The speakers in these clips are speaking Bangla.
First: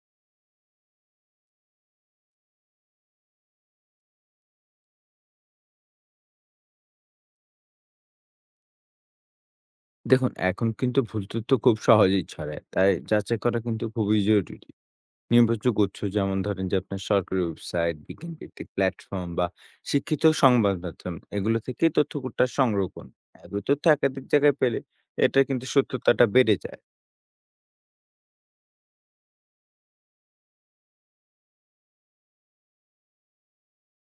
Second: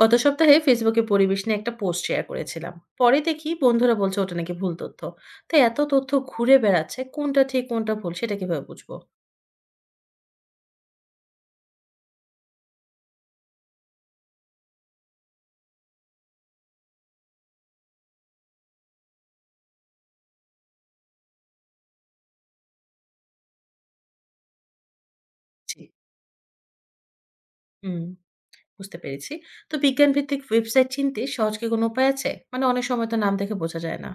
গত সপ্তাহে ফেসবুকে পরিবেশ নিয়ে একটা পোস্ট শেয়ার করেছিলাম। পরে দেখি বন্ধুরা বলছে ওটা নাকি ভুল তথ্য। তো এত তথ্য ঘুরে বেড়াচ্ছে, কোনটা ঠিক কোনটা ভুল সেটা কিভাবে বুঝবো? দেখুন, এখন কিন্তু ভুল তথ্য খুব সহজেই ছড়ায়। তাই যাচাই করা কিন্তু খুবই জরুরি। নির্ভরযোগ্য উৎস যেমন ধরেন যে আপনার সরকারি ওয়েবসাইট, বিজ্ঞানভিত্তিক প্ল্যাটফর্ম বা শিক্ষিত সংবাদ মাধ্যম এগুলো থেকে তথ্যটা সংগ্রহ করুন। এগুলো তথ্য একাধিক জায়গায় পেলে এটা কিন্তু জি। সত্যতাটা বেড়ে যায়। হুম। বুঝতে পেরেছি। তো বিজ্ঞান ভিত্তিক ওয়েবসাইট চিনতে সহজ কি কোনো উপায় আছে? মানে অনেক সময় তো নাম দেখে বোঝা যায় না।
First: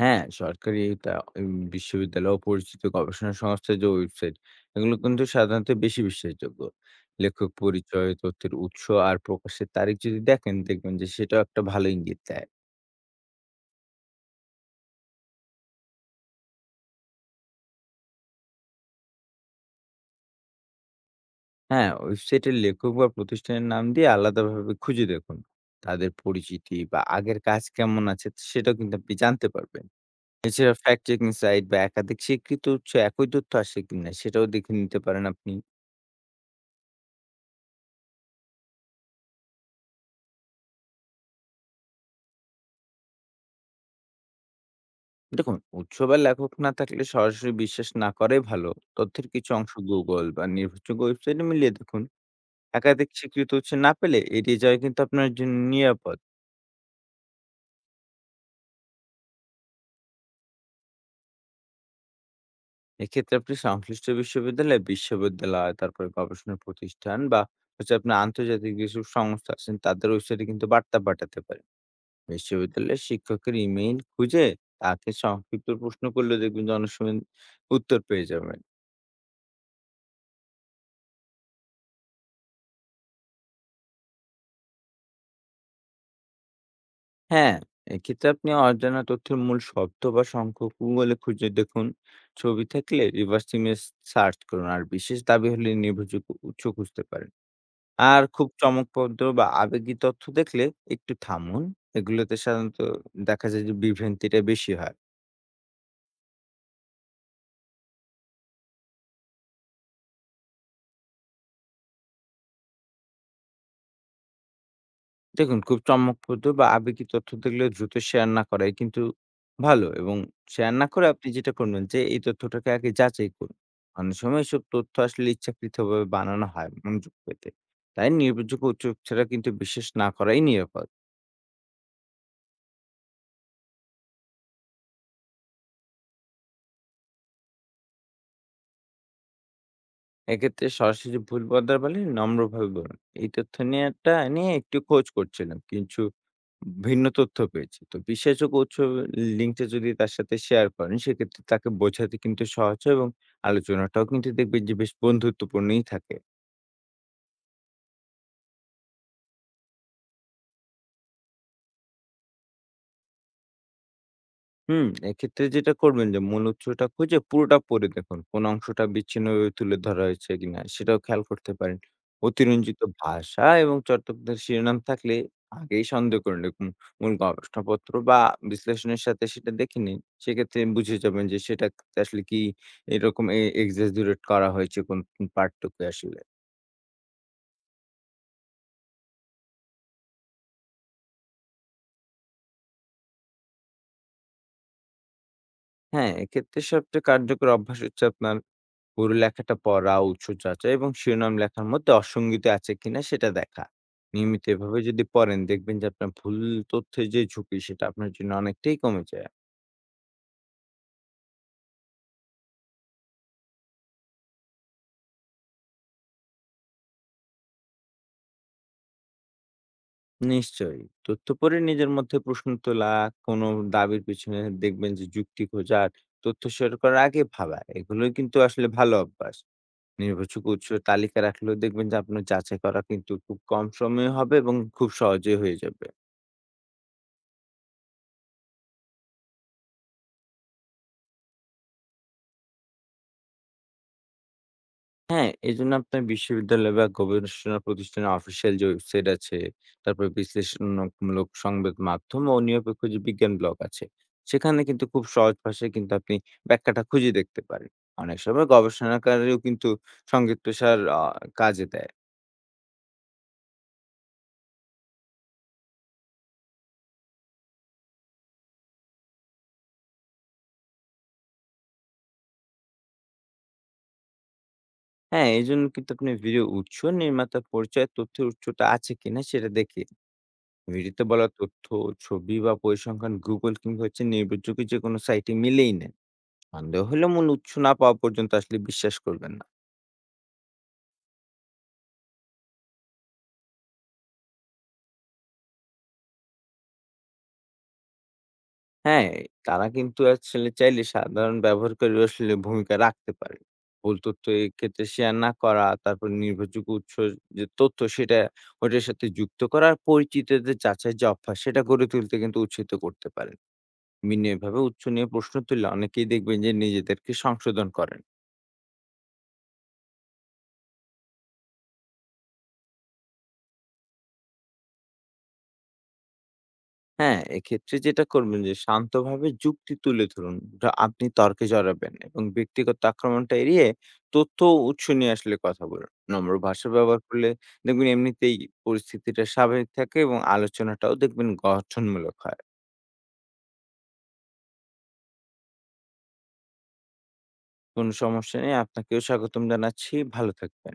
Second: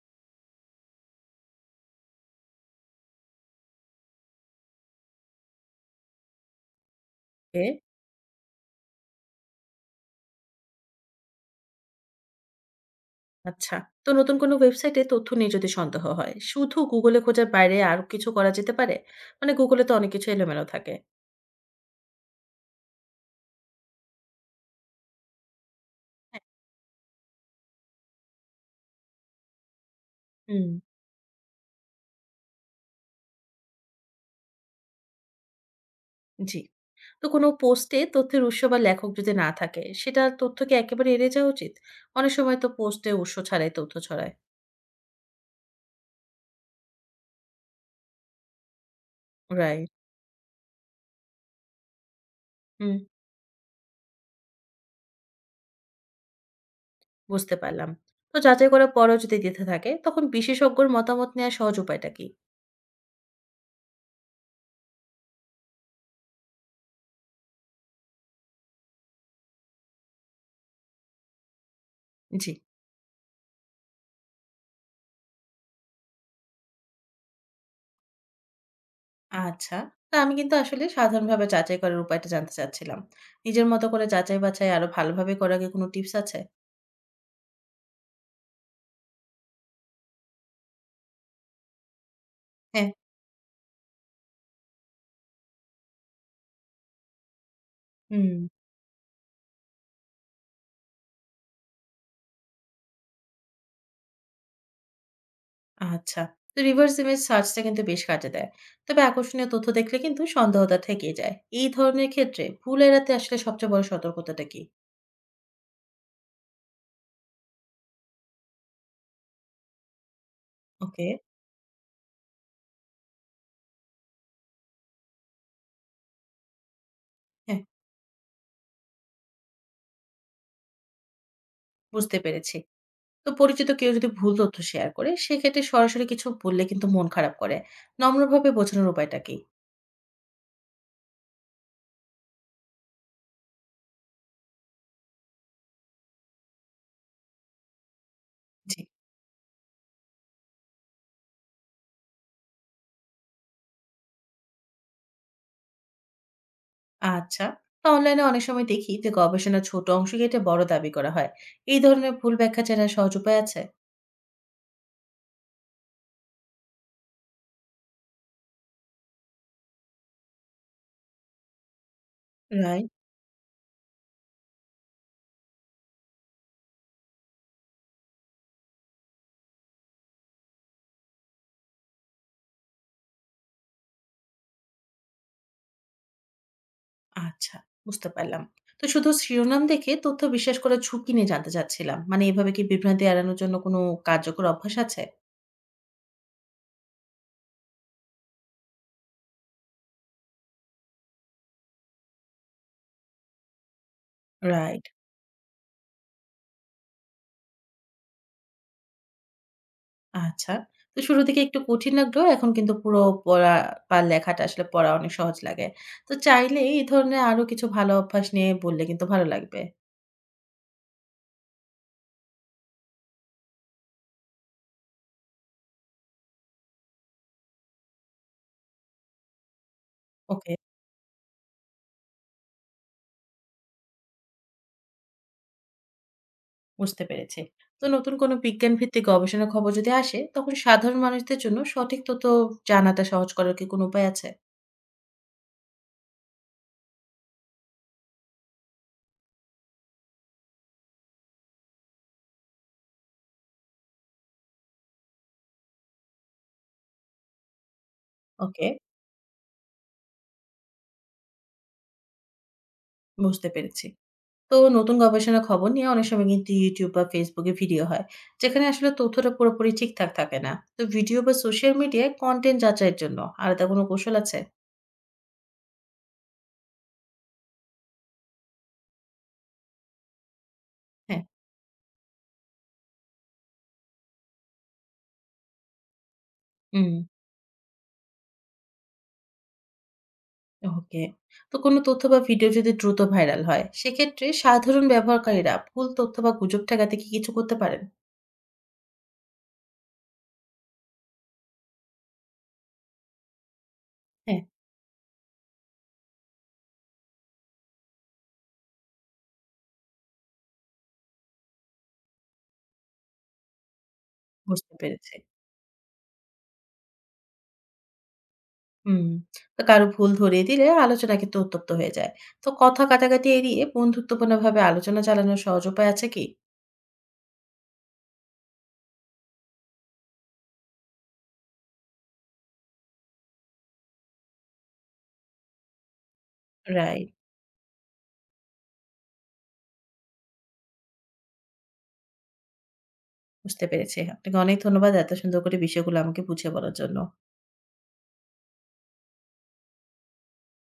হ্যাঁ, সরকারি এটা বিশ্ববিদ্যালয় ও পরিচিত গবেষণা সংস্থার যে ওয়েবসাইট এগুলো কিন্তু সাধারণত বেশি বিশ্বাসযোগ্য। লেখক এ, পরিচয়, তথ্যের উৎস আর প্রকাশের তারিখ যদি দেখেন দেখবেন যে সেটাও একটা ভালো ইঙ্গিত দেয়। আচ্ছা। তো নতুন কোনো ওয়েবসাইটে তথ্য নিয়ে যদি সন্দেহ হয়, শুধু গুগলে খোঁজার বাইরে আর কিছু করা যেতে পারে? মানে গুগলে তো অনেক কিছু এলোমেলো থাকে। হ্যাঁ, ওয়েবসাইটের লেখক বা প্রতিষ্ঠানের নাম দিয়ে আলাদাভাবে খুঁজে দেখুন। তাদের হ্যাঁ, পরিচিতি বা আগের কাজ কেমন আছে সেটাও কিন্তু আপনি জানতে পারবেন। হুম, এছাড়া ফ্যাক্ট চেকিং সাইট বা একাধিক স্বীকৃত উৎস একই তথ্য আসে কিনা সেটাও দেখে নিতে পারেন আপনি। জি। তো কোনো পোস্টে তথ্যের উৎস বা লেখক যদি না থাকে, সেটার তথ্য কি একেবারে এড়িয়ে যাওয়া উচিত? অনেক সময় তো পোস্টে উৎস ছাড়াই তথ্য ছড়ায়। দেখুন উৎস বা লেখক না থাকলে সরাসরি বিশ্বাস না করাই ভালো। তথ্যের কিছু অংশ রাইট। গুগল বা নির্ভরযোগ্য ওয়েবসাইটে মিলিয়ে দেখুন। হুম, একাধিক স্বীকৃত উৎস না পেলে এড়িয়ে যাওয়া কিন্তু আপনার জন্য নিরাপদ। বুঝতে পারলাম। তো যাচাই করার পরেও যদি দ্বিধা থাকে, তখন বিশেষজ্ঞর মতামত নেওয়ার সহজ উপায়টা কি? এক্ষেত্রে আপনি সংশ্লিষ্ট বিশ্ববিদ্যালয় তারপরে গবেষণা প্রতিষ্ঠান বা হচ্ছে আপনার আন্তর্জাতিক যেসব সংস্থা আছেন তাদের ওয়েবসাইটে কিন্তু বার্তা পাঠাতে পারেন, জি। বিশ্ববিদ্যালয়ের শিক্ষকের ইমেইল খুঁজে তাকে সংক্ষিপ্ত প্রশ্ন করলে দেখবেন যে অনেক সময় উত্তর পেয়ে যাবেন। আচ্ছা। তা আমি কিন্তু আসলে সাধারণভাবে যাচাই করার উপায়টা জানতে চাচ্ছিলাম। নিজের মতো করে যাচাই বাছাই আরো ভালোভাবে করার কি কোনো টিপস আছে? হ্যাঁ, এক্ষেত্রে আপনি অজানা তথ্যের মূল শব্দ বা সংখ্যক গুগলে খুঁজে দেখুন, ছবি হ্যাঁ। থাকলে রিভার্স ইমেজ সার্চ করুন আর বিশেষ দাবি হলে নির্ভরযোগ্য উৎস খুঁজতে পারেন। আর হুম। খুব চমকপ্রদ বা আবেগী তথ্য দেখলে একটু থামুন। এগুলোতে সাধারণত দেখা যায় যে বিভ্রান্তিটা বেশি হয়। আচ্ছা। তো reverse image search টা কিন্তু বেশ কাজে দেয়। তবে আকর্ষণীয় তথ্য দেখলে কিন্তু সন্দেহটা থেকেই যায়। এই ধরনের ক্ষেত্রে ভুল এড়াতে আসলে সবচেয়ে বড় সতর্কতাটা কি? দেখুন খুব চমকপ্রদ বা আবেগী তথ্য দেখলে দ্রুত শেয়ার না করাই কিন্তু ভালো, এবং শেয়ার না ওকে। করে আপনি যেটা করবেন যে এই তথ্যটাকে আগে যাচাই করুন। অনেক সময় এসব তথ্য আসলে ইচ্ছাকৃতভাবে বানানো হয় মনোযোগ পেতে। হ্যাঁ, তাই নির্ভরযোগ্য উৎস ছাড়া কিন্তু বিশ্বাস না করাই নিরাপদ। বুঝতে পেরেছি। তো পরিচিত কেউ যদি ভুল তথ্য শেয়ার করে, সেক্ষেত্রে সরাসরি কিছু বললে কিন্তু মন খারাপ করে। নম্রভাবে বোঝানোর উপায়টা কি? এক্ষেত্রে সরাসরি ভুল বদলে নম্রভাবে বলুন। এই তথ্য নিয়ে একটা নিয়ে একটু খোঁজ করছিলাম। কিছু ভিন্ন তথ্য পেয়েছি। তো বিশ্বাসযোগ্য উৎস জি, লিঙ্কটা যদি তার সাথে শেয়ার করেন, সেক্ষেত্রে তাকে বোঝাতে কিন্তু সহজ হয় এবং আলোচনাটাও কিন্তু দেখবেন যে বেশ বন্ধুত্বপূর্ণই থাকে। আচ্ছা। তো অনলাইনে অনেক সময় দেখি যে গবেষণার ছোট অংশ কেটে বড় দাবি করা হয়। এই ধরনের ভুল ব্যাখ্যা চেনার সহজ উপায় আছে? হুম, এক্ষেত্রে যেটা করবেন যে মূল উৎসটা খুঁজে পুরোটা পড়ে দেখুন। কোন অংশটা বিচ্ছিন্নভাবে তুলে ধরা হয়েছে কিনা সেটাও খেয়াল করতে পারেন। অতিরঞ্জিত রাইট। ভাষা এবং চটকদার শিরোনাম থাকলে আগেই সন্দেহ করে দেখুন। মূল গবেষণাপত্র বা বিশ্লেষণের সাথে সেটা দেখে নিন। সেক্ষেত্রে বুঝে যাবেন যে সেটা আসলে কি এরকম এক্সাজারেট করা হয়েছে কোন পার্টটুকু আসলে। আচ্ছা, বুঝতে পারলাম। তো শুধু শিরোনাম দেখে তথ্য বিশ্বাস করার ঝুঁকি নিয়ে জানতে চাচ্ছিলাম। মানে এভাবে কি বিভ্রান্তি এড়ানোর জন্য কোনো কার্যকর অভ্যাস আছে? হ্যাঁ, এক্ষেত্রে সবচেয়ে কার্যকর অভ্যাস হচ্ছে আপনার পুরো লেখাটা পড়া, উৎস চর্চা এবং শিরোনাম লেখার মধ্যে অসঙ্গতি আছে কিনা সেটা দেখা। নিয়মিত এভাবে রাইট। যদি পড়েন দেখবেন যে আপনার ভুল তথ্যের যে ঝুঁকি সেটা আপনার জন্য অনেকটাই কমে যায়। আচ্ছা। তো শুরু থেকে একটু কঠিন লাগলেও এখন কিন্তু পুরো পড়া বা লেখাটা আসলে পড়া অনেক সহজ লাগে। তো চাইলে এই ধরনের আরো কিছু ভালো অভ্যাস নিয়ে বললে কিন্তু ভালো লাগবে। নিশ্চয়ই। তথ্য পড়ে নিজের মধ্যে প্রশ্ন তোলা, কোনো দাবির পিছনে দেখবেন যে যুক্তি খোঁজা, তথ্য শেয়ার করার আগে ভাবা। এগুলোই কিন্তু আসলে ভালো অভ্যাস। নির্ভরযোগ্য ওকে, উৎসের তালিকা রাখলেও দেখবেন যে আপনার যাচাই করা কিন্তু খুব কম সময়ে হবে এবং খুব সহজেই হয়ে যাবে। বুঝতে পেরেছি। তো নতুন কোনো বিজ্ঞান ভিত্তিক গবেষণার খবর যদি আসে, তখন সাধারণ মানুষদের জন্য সঠিক তথ্য জানাটা সহজ করার কি কোনো উপায় আছে? হ্যাঁ, এজন্য আপনার বিশ্ববিদ্যালয় বা গবেষণা প্রতিষ্ঠানের অফিসিয়াল যে ওয়েবসাইট আছে, তারপরে বিশ্লেষণমূলক সংবাদ মাধ্যম ও নিরপেক্ষ যে বিজ্ঞান ব্লগ আছে, সেখানে কিন্তু খুব সহজ ভাষায় কিন্তু আপনি ব্যাখ্যাটা খুঁজে দেখতে পারেন। অনেক সময় ওকে, গবেষণাকারীও কিন্তু সংক্ষিপ্তসার আ কাজে দেয়। বুঝতে পেরেছি। তো নতুন গবেষণার খবর নিয়ে অনেক সময় কিন্তু ইউটিউব বা ফেসবুকে ভিডিও হয়, যেখানে আসলে তথ্যটা পুরোপুরি ঠিকঠাক থাকে না। তো ভিডিও বা সোশ্যাল মিডিয়ায় কন্টেন্ট যাচাইয়ের জন্য আলাদা কোনো কৌশল আছে? হ্যাঁ, এজন্য কিন্তু আপনি ভিডিও উৎস, নির্মাতা পরিচয়, তথ্যের উৎসটা আছে কিনা সেটা দেখে ভিডিওতে হ্যাঁ। বলা তথ্য, ছবি বা পরিসংখ্যান Google কিংবা হচ্ছে নির্ভরযোগ্য যে কোনো সাইটে মিলেই না। সন্দেহ হুম। হলে মূল উৎস না পাওয়া পর্যন্ত আসলে বিশ্বাস করবেন না। ওকে। তো কোনো তথ্য বা ভিডিও যদি দ্রুত ভাইরাল হয়, সেক্ষেত্রে সাধারণ ব্যবহারকারীরা ভুল তথ্য বা গুজব ঠেকাতে কি কিছু করতে পারেন? হ্যাঁ, তারা কিন্তু আসলে চাইলে সাধারণ ব্যবহারকারীও আসলে ভূমিকা রাখতে পারে। ভুল তথ্য হ্যাঁ। এক্ষেত্রে শেয়ার না করা, তারপর নির্ভরযোগ্য উৎস যে তথ্য সেটা ওটার সাথে যুক্ত করা আর পরিচিতদের যাচাইয়ের যে অভ্যাস সেটা গড়ে তুলতে কিন্তু উৎসাহিত করতে পারেন। মিনে এভাবে বুঝতে উৎস নিয়ে পেরেছে। প্রশ্ন তুললে অনেকেই দেখবেন যে নিজেদেরকে সংশোধন করেন। হুম। তো কারো ভুল ধরিয়ে দিলে আলোচনা কিন্তু উত্তপ্ত হয়ে যায়। তো কথা কাটাকাটি এড়িয়ে বন্ধুত্বপূর্ণ ভাবে আলোচনা চালানোর সহজ উপায় আছে কি? হ্যাঁ, এক্ষেত্রে যেটা করবেন যে শান্তভাবে যুক্তি তুলে ধরুন। আপনি তর্কে জড়াবেন এবং ব্যক্তিগত আক্রমণটা এড়িয়ে তথ্য ও উৎস নিয়ে আসলে কথা বলুন। নম্র ভাষা ব্যবহার রাইট। করলে দেখবেন এমনিতেই পরিস্থিতিটা স্বাভাবিক থাকে এবং আলোচনাটাও দেখবেন গঠনমূলক হয়। বুঝতে পেরেছি। আপনাকে অনেক ধন্যবাদ এত সুন্দর করে বিষয়গুলো আমাকে বুঝিয়ে বলার জন্য। কোনো সমস্যা নেই। আপনাকেও স্বাগতম জানাচ্ছি। ভালো থাকবেন।